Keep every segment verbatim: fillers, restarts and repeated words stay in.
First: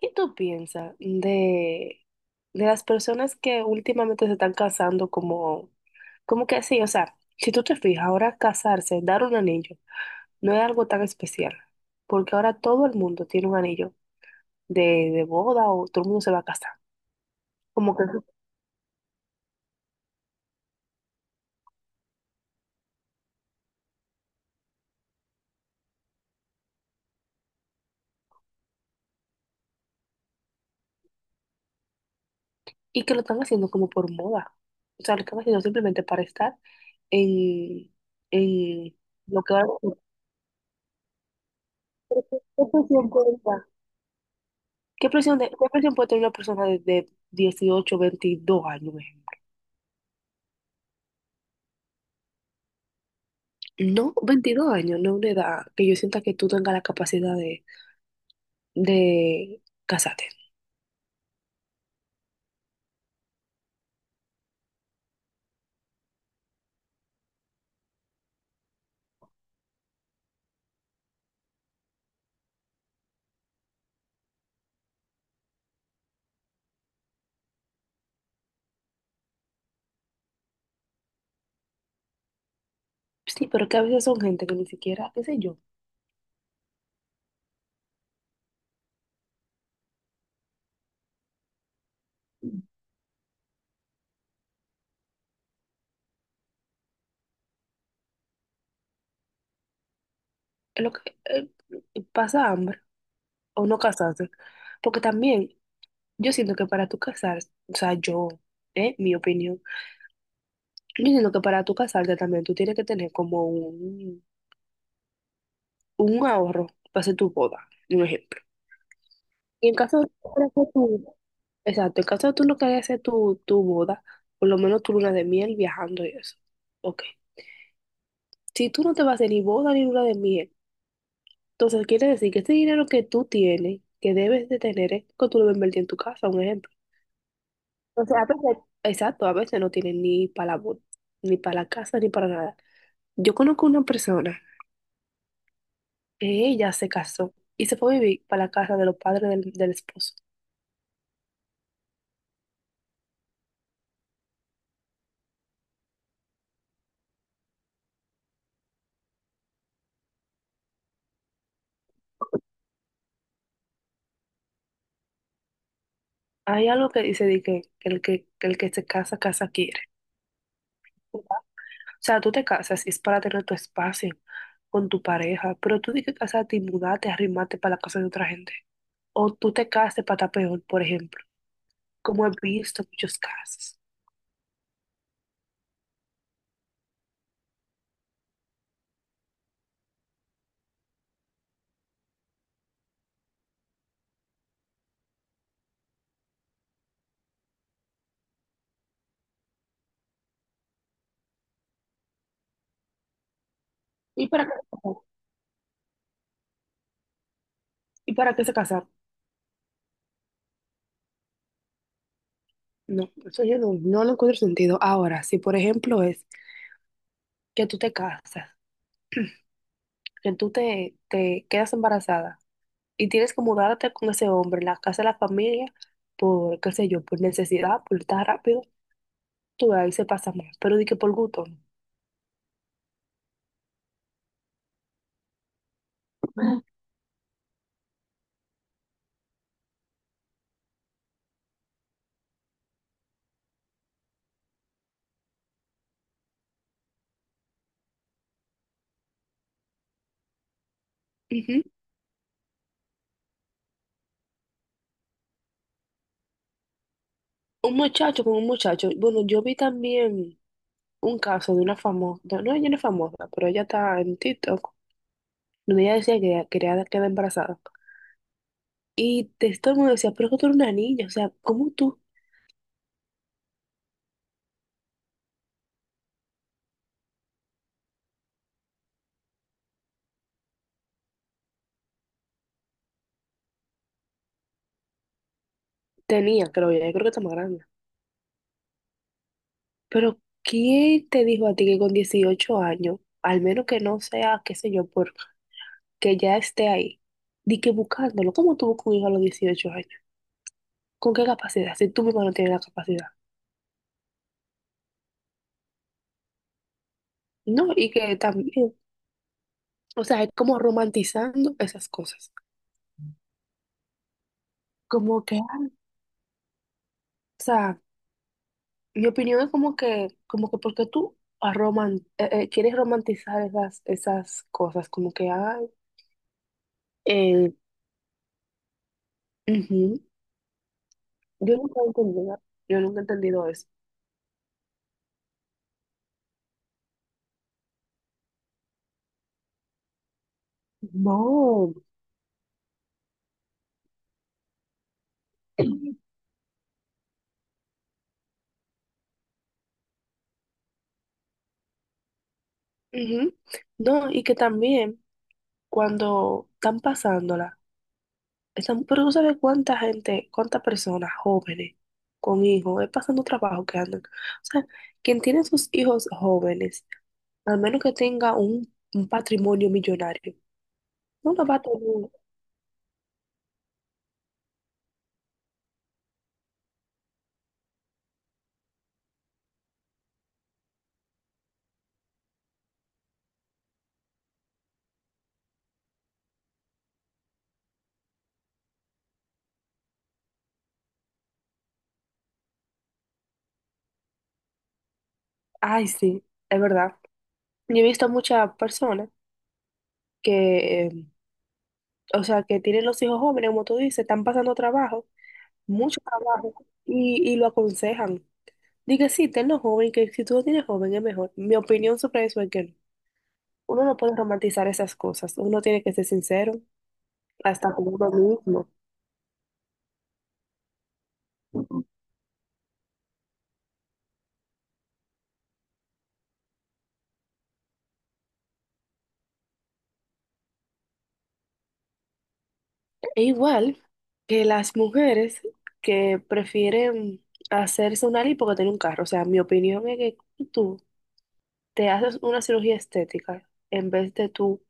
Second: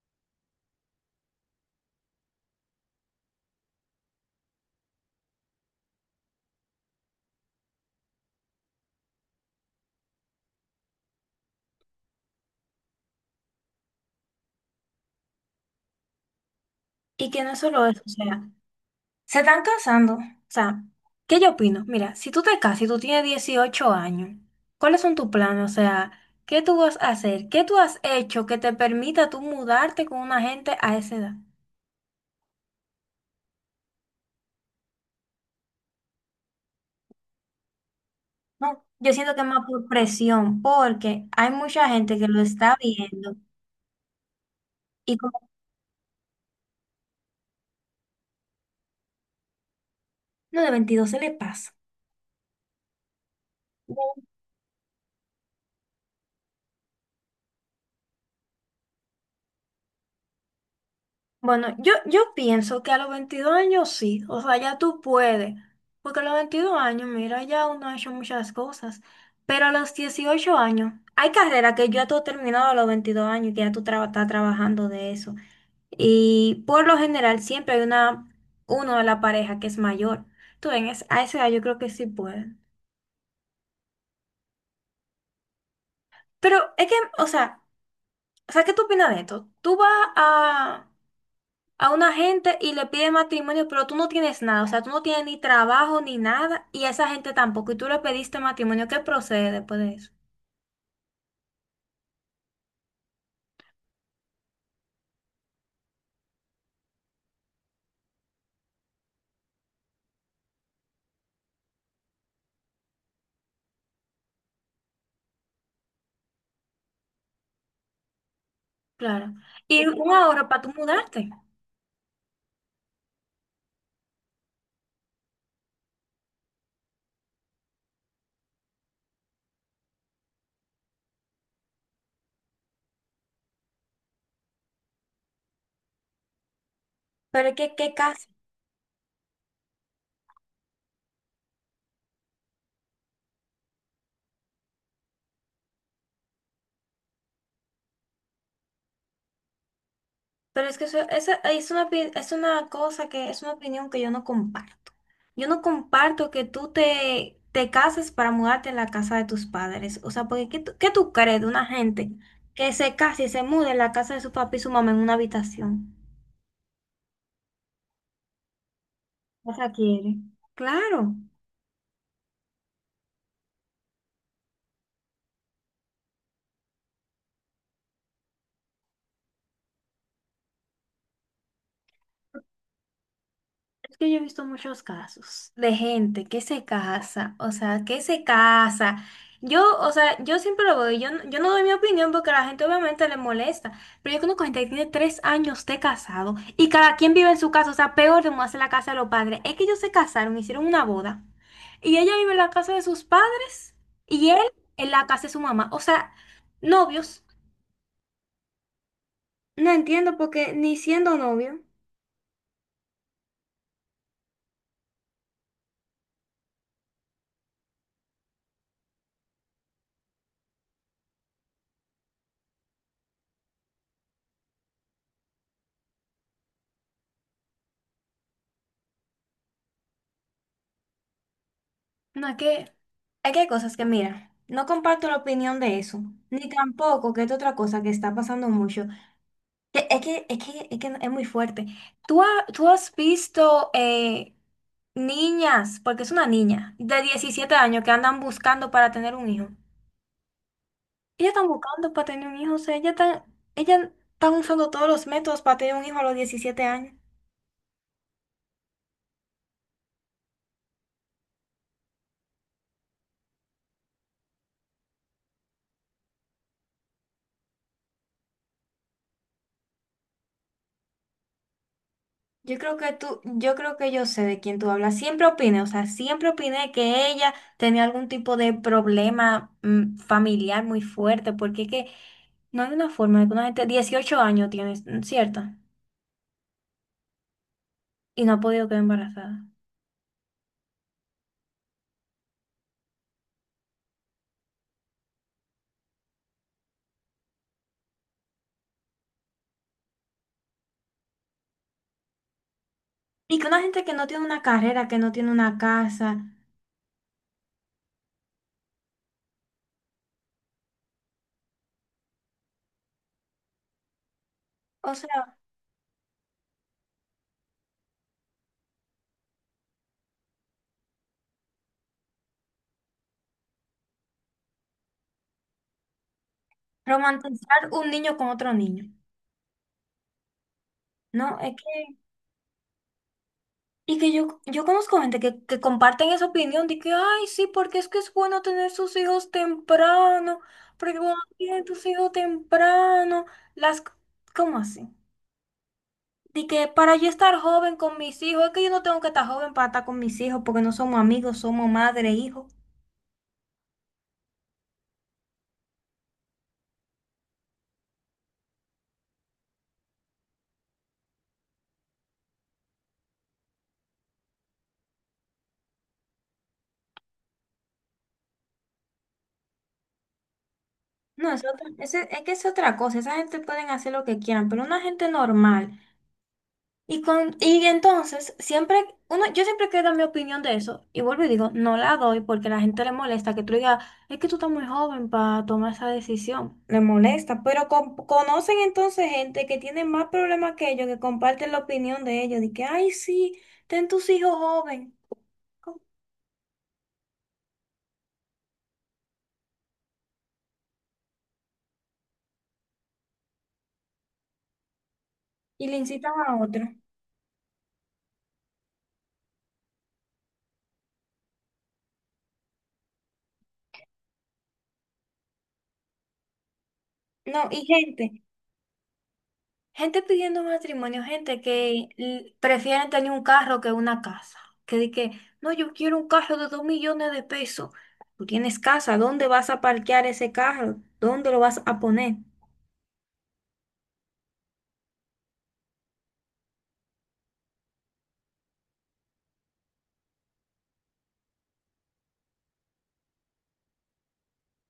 ¿Qué tú piensas de, de las personas que últimamente se están casando como, como que sí? O sea, si tú te fijas, ahora casarse, dar un anillo, no es algo tan especial, porque ahora todo el mundo tiene un anillo de, de boda o todo el mundo se va a casar. Y que no es solo Como eso, que, o sea, se están casando. O sea, ¿qué yo opino? Mira, si tú te casas y tú tienes dieciocho años, ¿cuáles son tus planes? O sea, ¿qué tú vas a hacer? ¿Qué tú has hecho que te permita tú mudarte con una gente a esa edad? y que lo están haciendo como por moda. O sea, lo están haciendo simplemente para estar en, No, en yo siento que lo es que más por ahora... presión, porque hay mucha gente que lo ¿Qué está presión viendo puede dar? ¿Qué y presión como de- qué presión puede tener una persona de, de dieciocho, veintidós años, por ejemplo? no de veintidós se le pasa. No, veintidós años no es una edad que yo sienta que tú tengas la capacidad de, de casarte. Bueno, yo, yo pienso que a los veintidós años sí, o sea, ya tú puedes, porque a los veintidós años, mira, ya uno ha hecho muchas cosas, pero a los dieciocho años, hay carreras que ya tú has terminado a los veintidós años y que ya tú tra- estás trabajando de eso, y por lo general siempre hay una, uno de la pareja que es mayor, tú ven, es- a esa edad yo creo que sí pueden, Sí, pero que a veces son gente que ni siquiera, qué sé yo, pero es que, o sea, o sea, ¿qué tú opinas de esto? Tú vas a a una gente y le pide matrimonio, pero tú no tienes nada, o sea, tú no tienes ni trabajo ni nada, y a esa gente tampoco, y tú le pediste matrimonio, ¿qué procede después de eso? es lo que eh, pasa hambre o no casarse. Porque también yo siento que para tú casarse, o sea, yo, eh, mi opinión, yo siento que para tú casarte también tú tienes que tener como un, un ahorro para hacer tu boda, un ejemplo. Claro. Y en Y caso de... un ahorro para tú mudarte. Exacto, en caso de tú no querías hacer tu, tu boda, por lo menos tu luna de miel viajando y eso. Ok. Si tú no te vas a hacer ni boda ni luna de miel, entonces quiere decir que ese dinero que tú tienes, que debes de tener, es que tú lo invertir en tu casa, un ejemplo. Pero es que, ¿qué Entonces, a casa? veces, exacto, a veces no tienen ni para la boda, ni para la casa, ni para nada. Yo conozco una persona que ella se casó y se fue a vivir para la casa de los padres del, del esposo. Pero es que eso, esa- es una, opi- es una cosa que es una opinión que yo no comparto. Yo no comparto que tú te, te cases para mudarte a la casa de tus padres. O sea, porque ¿qué tú, qué tú crees de una gente que se case y se mude en la casa de su papá y su mamá en una habitación? Hay algo que dice de que, que el que, que el que se casa, casa No se quiere. quiere. Claro, O sea, tú te casas y es para tener tu espacio con tu pareja, pero tú di que casarte y mudarte, arrimarte para la casa de otra gente. O tú te casaste para estar peor, por ejemplo, como he visto muchos casos. es que yo he visto muchos casos de gente que se casa, o sea, que se casa. Yo, o sea, yo siempre lo veo, yo, no- yo no doy mi opinión porque a la gente obviamente le molesta, pero yo conozco gente que tiene tres años de casado y cada quien vive en su casa, o sea, peor de mudarse a la casa de los padres. Es que ellos se casaron, hicieron una boda y ella vive en la casa de sus padres ¿Y y él para qué se en casaron? la casa de su mamá, o sea, novios. ¿Y para qué se casaron? No entiendo porque ni siendo novio. No, eso yo no, no lo encuentro sentido. Ahora, si por ejemplo es que tú te casas, que tú te, te quedas embarazada y tienes que mudarte con ese hombre en la casa de la familia por, qué sé yo, por necesidad, por estar rápido, tú ahí se pasa más, pero di que por gusto, no. No, es que, es que hay cosas que, mira, no comparto la opinión de eso, ni tampoco que es otra cosa que está pasando mucho. que- Es que es, que, es, que es muy fuerte. ¿Tú, ha- tú has visto eh, niñas, porque es una niña, de diecisiete años que andan buscando para tener un hijo? Ellas están Ujú. buscando para tener un hijo, o sea, ellas están, ellas están usando todos los métodos para tener un hijo a los diecisiete años. Un muchacho con un muchacho. Bueno, yo vi también un caso de una famosa, no, ella no es famosa, pero ella está en TikTok, donde ella decía que ella quería quedar embarazada. Y te- todo el mundo decía, pero es que tú eres una niña, o sea, ¿cómo tú Yo creo que tú, yo creo que yo sé de quién tú hablas. Siempre opiné, o sea, siempre opiné que ella tenía algún tipo de problema mm, familiar muy fuerte, porque es que no hay una forma de que una gente, dieciocho años tienes, ¿cierto? tenías, creo yo? Yo creo que está más grande. Y no ha podido quedar embarazada. Pero ¿quién te dijo a ti que con dieciocho años, al menos que no sea, qué sé yo, porque ya esté ahí, di que buscándolo? ¿Cómo tú buscas un hijo a los dieciocho años? ¿Con qué capacidad? Si tú mismo no tienes la capacidad. Y que una gente que no tiene una carrera, que no tiene una casa, No, y que también... O sea, es como romantizando esas cosas. o Como sea, que, o sea, mi opinión es como que, como que porque tú roman- eh, eh, quieres romantizar esas, esas cosas, como que, ay, eh, romantizar un niño con otro niño. ujú. No, es Yo nunca he entendido, yo nunca he entendido eso. Y que yo, yo conozco gente que, que comparten esa opinión de que, ay, sí, porque es que es bueno tener sus hijos temprano, porque cuando tienes No, tus hijos temprano, las... c- ¿Cómo así? De que para yo estar joven con mis hijos, es que yo no tengo que estar joven para estar con mis hijos, porque no somos amigos, somos madre e hijo. ujú. No, y que también cuando están pasándola. Están, pero tú sabes cuánta gente, cuántas personas jóvenes con hijos, es pasando trabajo que andan. O sea, quien tiene sus hijos jóvenes, al menos que tenga un, un patrimonio millonario, No, no es lo va a otra, tener. ese- es, que es otra cosa, esa gente pueden hacer lo que quieran, pero una gente normal. Y, con, y entonces, siempre, uno, yo siempre quiero dar mi opinión de eso y vuelvo y digo, no la doy porque a la gente le molesta que tú digas, es que tú estás muy joven para tomar esa decisión. Le molesta, pero con- conocen entonces gente que tiene más problemas que ellos, que comparten la opinión de ellos, de que, ay, sí, ten tus hijos joven Ay, sí, es verdad. Yo he visto muchas personas que, eh, o sea, que tienen los hijos jóvenes, como tú dices, están pasando trabajo, y le mucho incitan a trabajo, otro. y, y lo aconsejan. Diga sí, tenlo joven, que si tú lo tienes joven es mejor. Mi opinión sobre eso es que no. Uno no puede romantizar esas cosas, uno tiene que ser sincero No, y hasta con uno gente. mismo. Gente pidiendo matrimonio, gente que l- prefieren tener un carro que una casa. Que di que, no, yo quiero un carro de dos millones de pesos. Tú tienes casa, ¿dónde vas a parquear ese carro? ¿Dónde lo vas a poner? E igual que las mujeres que prefieren hacerse una lipo que tener un carro. O sea, mi opinión es que tú te haces una cirugía estética en vez de tú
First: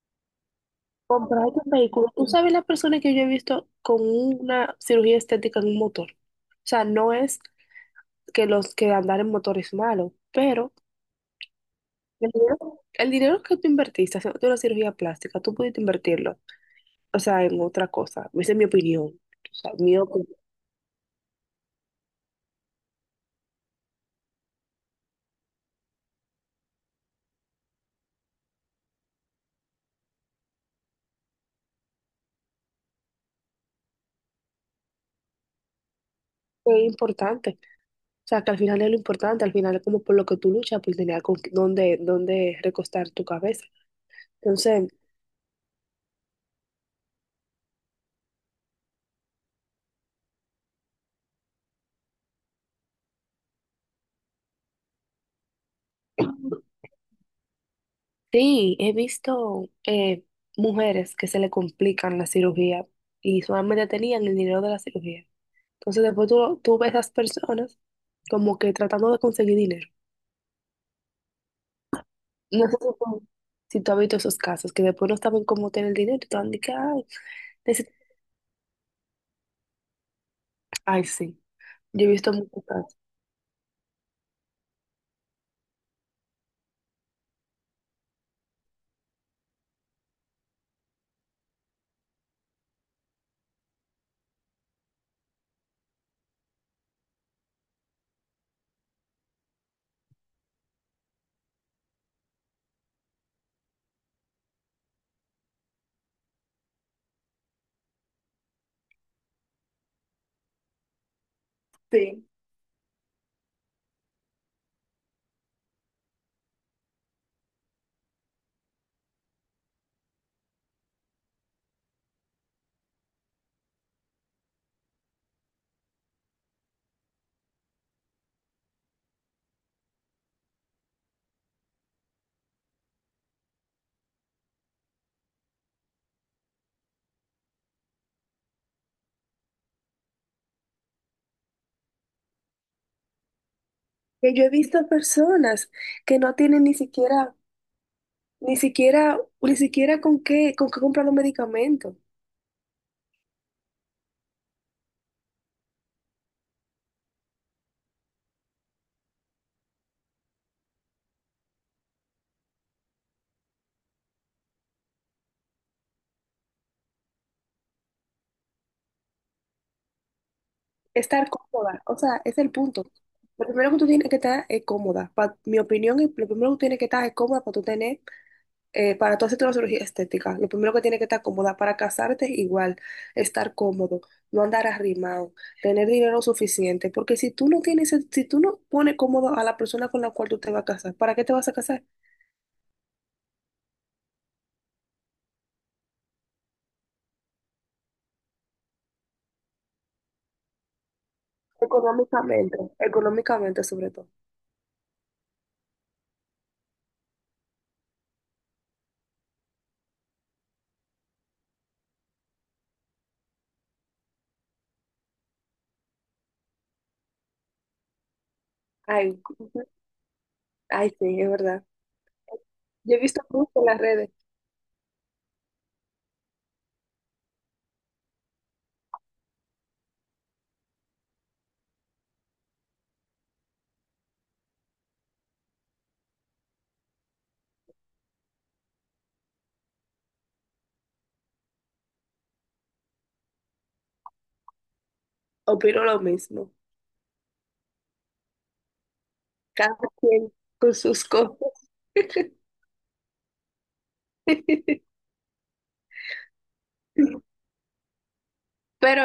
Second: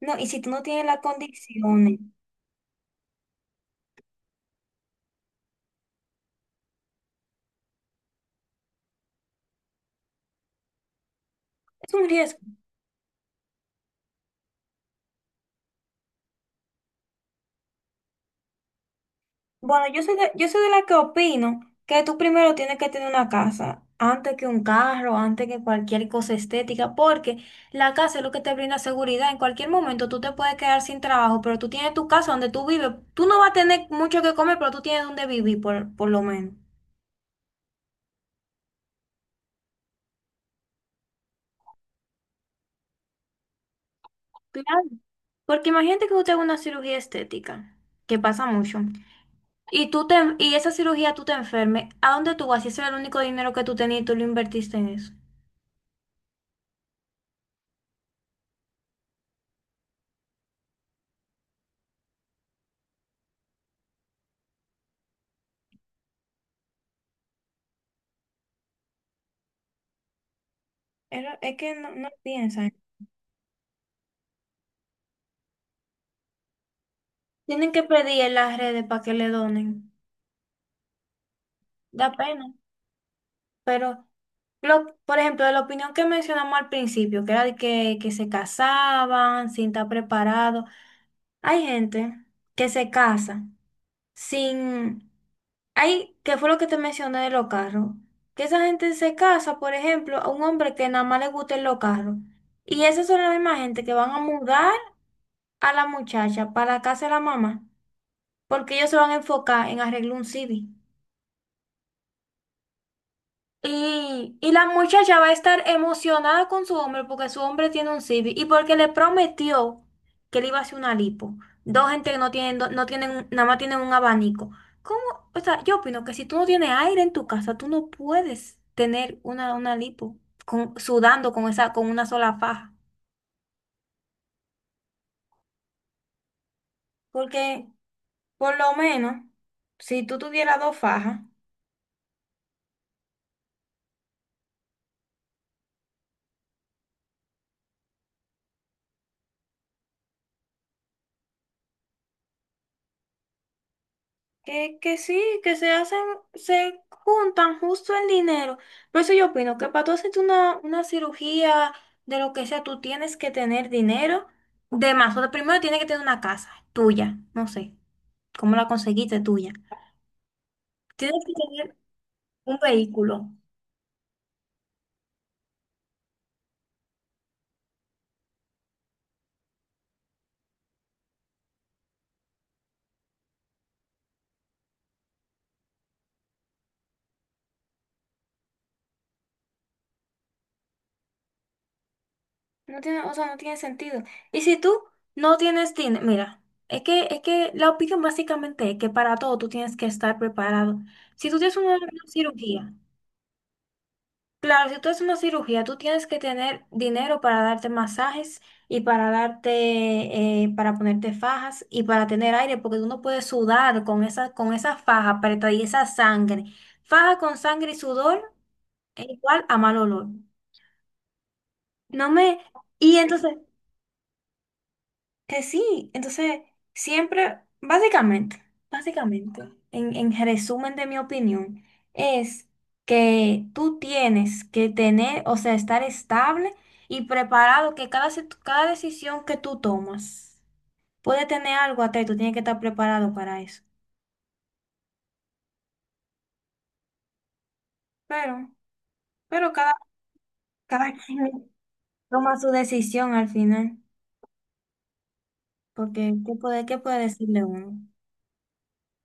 No, y si tú no tienes las comprar un condiciones, vehículo. Tú sabes las personas que yo he visto con una cirugía estética en un motor. O sea, no es que los que andar en motor es malo, pero es un el riesgo. dinero, el dinero que tú invertiste haciendo una cirugía plástica, tú pudiste invertirlo, o sea, en otra cosa. Esa es mi opinión. O sea, Bueno, mi yo soy opinión de, yo soy de la que opino que tú primero tienes que tener una casa, antes que un carro, antes que cualquier cosa estética, porque la casa es lo que te brinda seguridad. En cualquier momento tú te puedes quedar sin trabajo, pero tú tienes tu casa donde tú vives. Tú no vas a tener mucho que comer, pero tú tienes donde vivir, por, por lo menos. es importante. O sea, que al final es lo importante, al final es como por lo que tú luchas, por tener con dónde, dónde recostar tu cabeza. Claro. Entonces, Porque imagínate que tú te hagas una cirugía estética, que pasa mucho, y tú te, y esa cirugía tú te enfermes, ¿a dónde tú vas? Si ese era el único dinero que tú tenías y tú lo invertiste en eso. sí, he visto eh, mujeres que se le complican la cirugía y solamente tenían el dinero de la cirugía. Entonces, después tú, tú ves a esas personas como que tratando de conseguir dinero. Era- Es que no, no No piensa. sé si tú, si tú has visto esos casos, que después no saben cómo tener el dinero y te van a decir, ay, Tienen que necesito... pedir en las redes para que le donen. Ay, sí. Yo he Da visto pena. muchos casos. Pero, lo, por ejemplo, de la opinión que mencionamos al principio, que era de que, que se casaban sin estar preparados. Hay gente que se casa sin. Hay, que fue lo que te mencioné de los carros. Que esa gente se casa, por ejemplo, a un hombre que nada más le gusten los carros. Y esas son las mismas gente que van a mudar a la muchacha para la casa de la mamá. Porque ellos se van a enfocar en arreglar un C D. Sí, Y, y la muchacha va a estar emocionada con su hombre porque su hombre tiene un Civic y porque le prometió que le iba a hacer una lipo. Dos gente que no tienen, do- no tienen, un- nada más tienen un abanico. ¿Cómo? O sea, yo opino que si tú no tienes aire en tu casa, tú no puedes tener una, una lipo con- sudando con esa, con una sola faja. Porque, por lo menos, si tú tuvieras dos fajas. que yo he visto personas que no tienen ni siquiera, ni siquiera, ni siquiera con qué, con qué comprar los medicamentos. Que, que sí, que se hacen, se juntan justo el dinero. Por eso yo opino que para tú hacerte una, una cirugía de lo que sea, tú tienes que tener dinero de más. O sea, primero tienes que tener una casa tuya, no sé, cómo la conseguiste tuya. Tienes Estar que tener cómoda, o sea, es el un punto. vehículo. Lo primero que tú tienes que estar es cómoda. Pa- mi opinión es, lo primero que tú tienes que estar es cómoda para tú tener, eh, para tú hacerte una cirugía estética. Lo primero que tienes que estar cómoda para casarte, igual, estar cómodo, no andar arrimado, tener dinero suficiente. Porque si tú no tienes, si tú no pones cómodo a la persona con la cual tú te vas a casar, ¿para qué te vas a casar? No tiene, o sea, no tiene sentido. Y si tú no tienes dinero, mira, es que, es que la opinión básicamente es que para todo tú tienes que estar preparado. Si tú tienes una una Económicamente, cirugía. económicamente sobre todo. Claro, si tú haces una cirugía, tú tienes que tener dinero para darte masajes y para darte, eh, para ponerte fajas y para tener aire, porque tú no puedes sudar con esa, con esa faja apretada y esa sangre. Faja con sangre y sudor es Ay, igual a ujú. mal olor. Ay, sí, es verdad. No me, y Yo he visto entonces mucho en las redes, Que sí, entonces siempre, básicamente, básicamente, en, en resumen de mi opinión, es que tú tienes que tener, o sea, estar estable y preparado, que cada, se- cada decisión que tú tomas puede tener algo atrás, y tú tienes que estar preparado para eso. opino lo mismo. Pero, pero cada, Cada quien con cada sus cosas. quien toma su decisión al final, porque ¿qué puede, qué puede decirle uno? Pero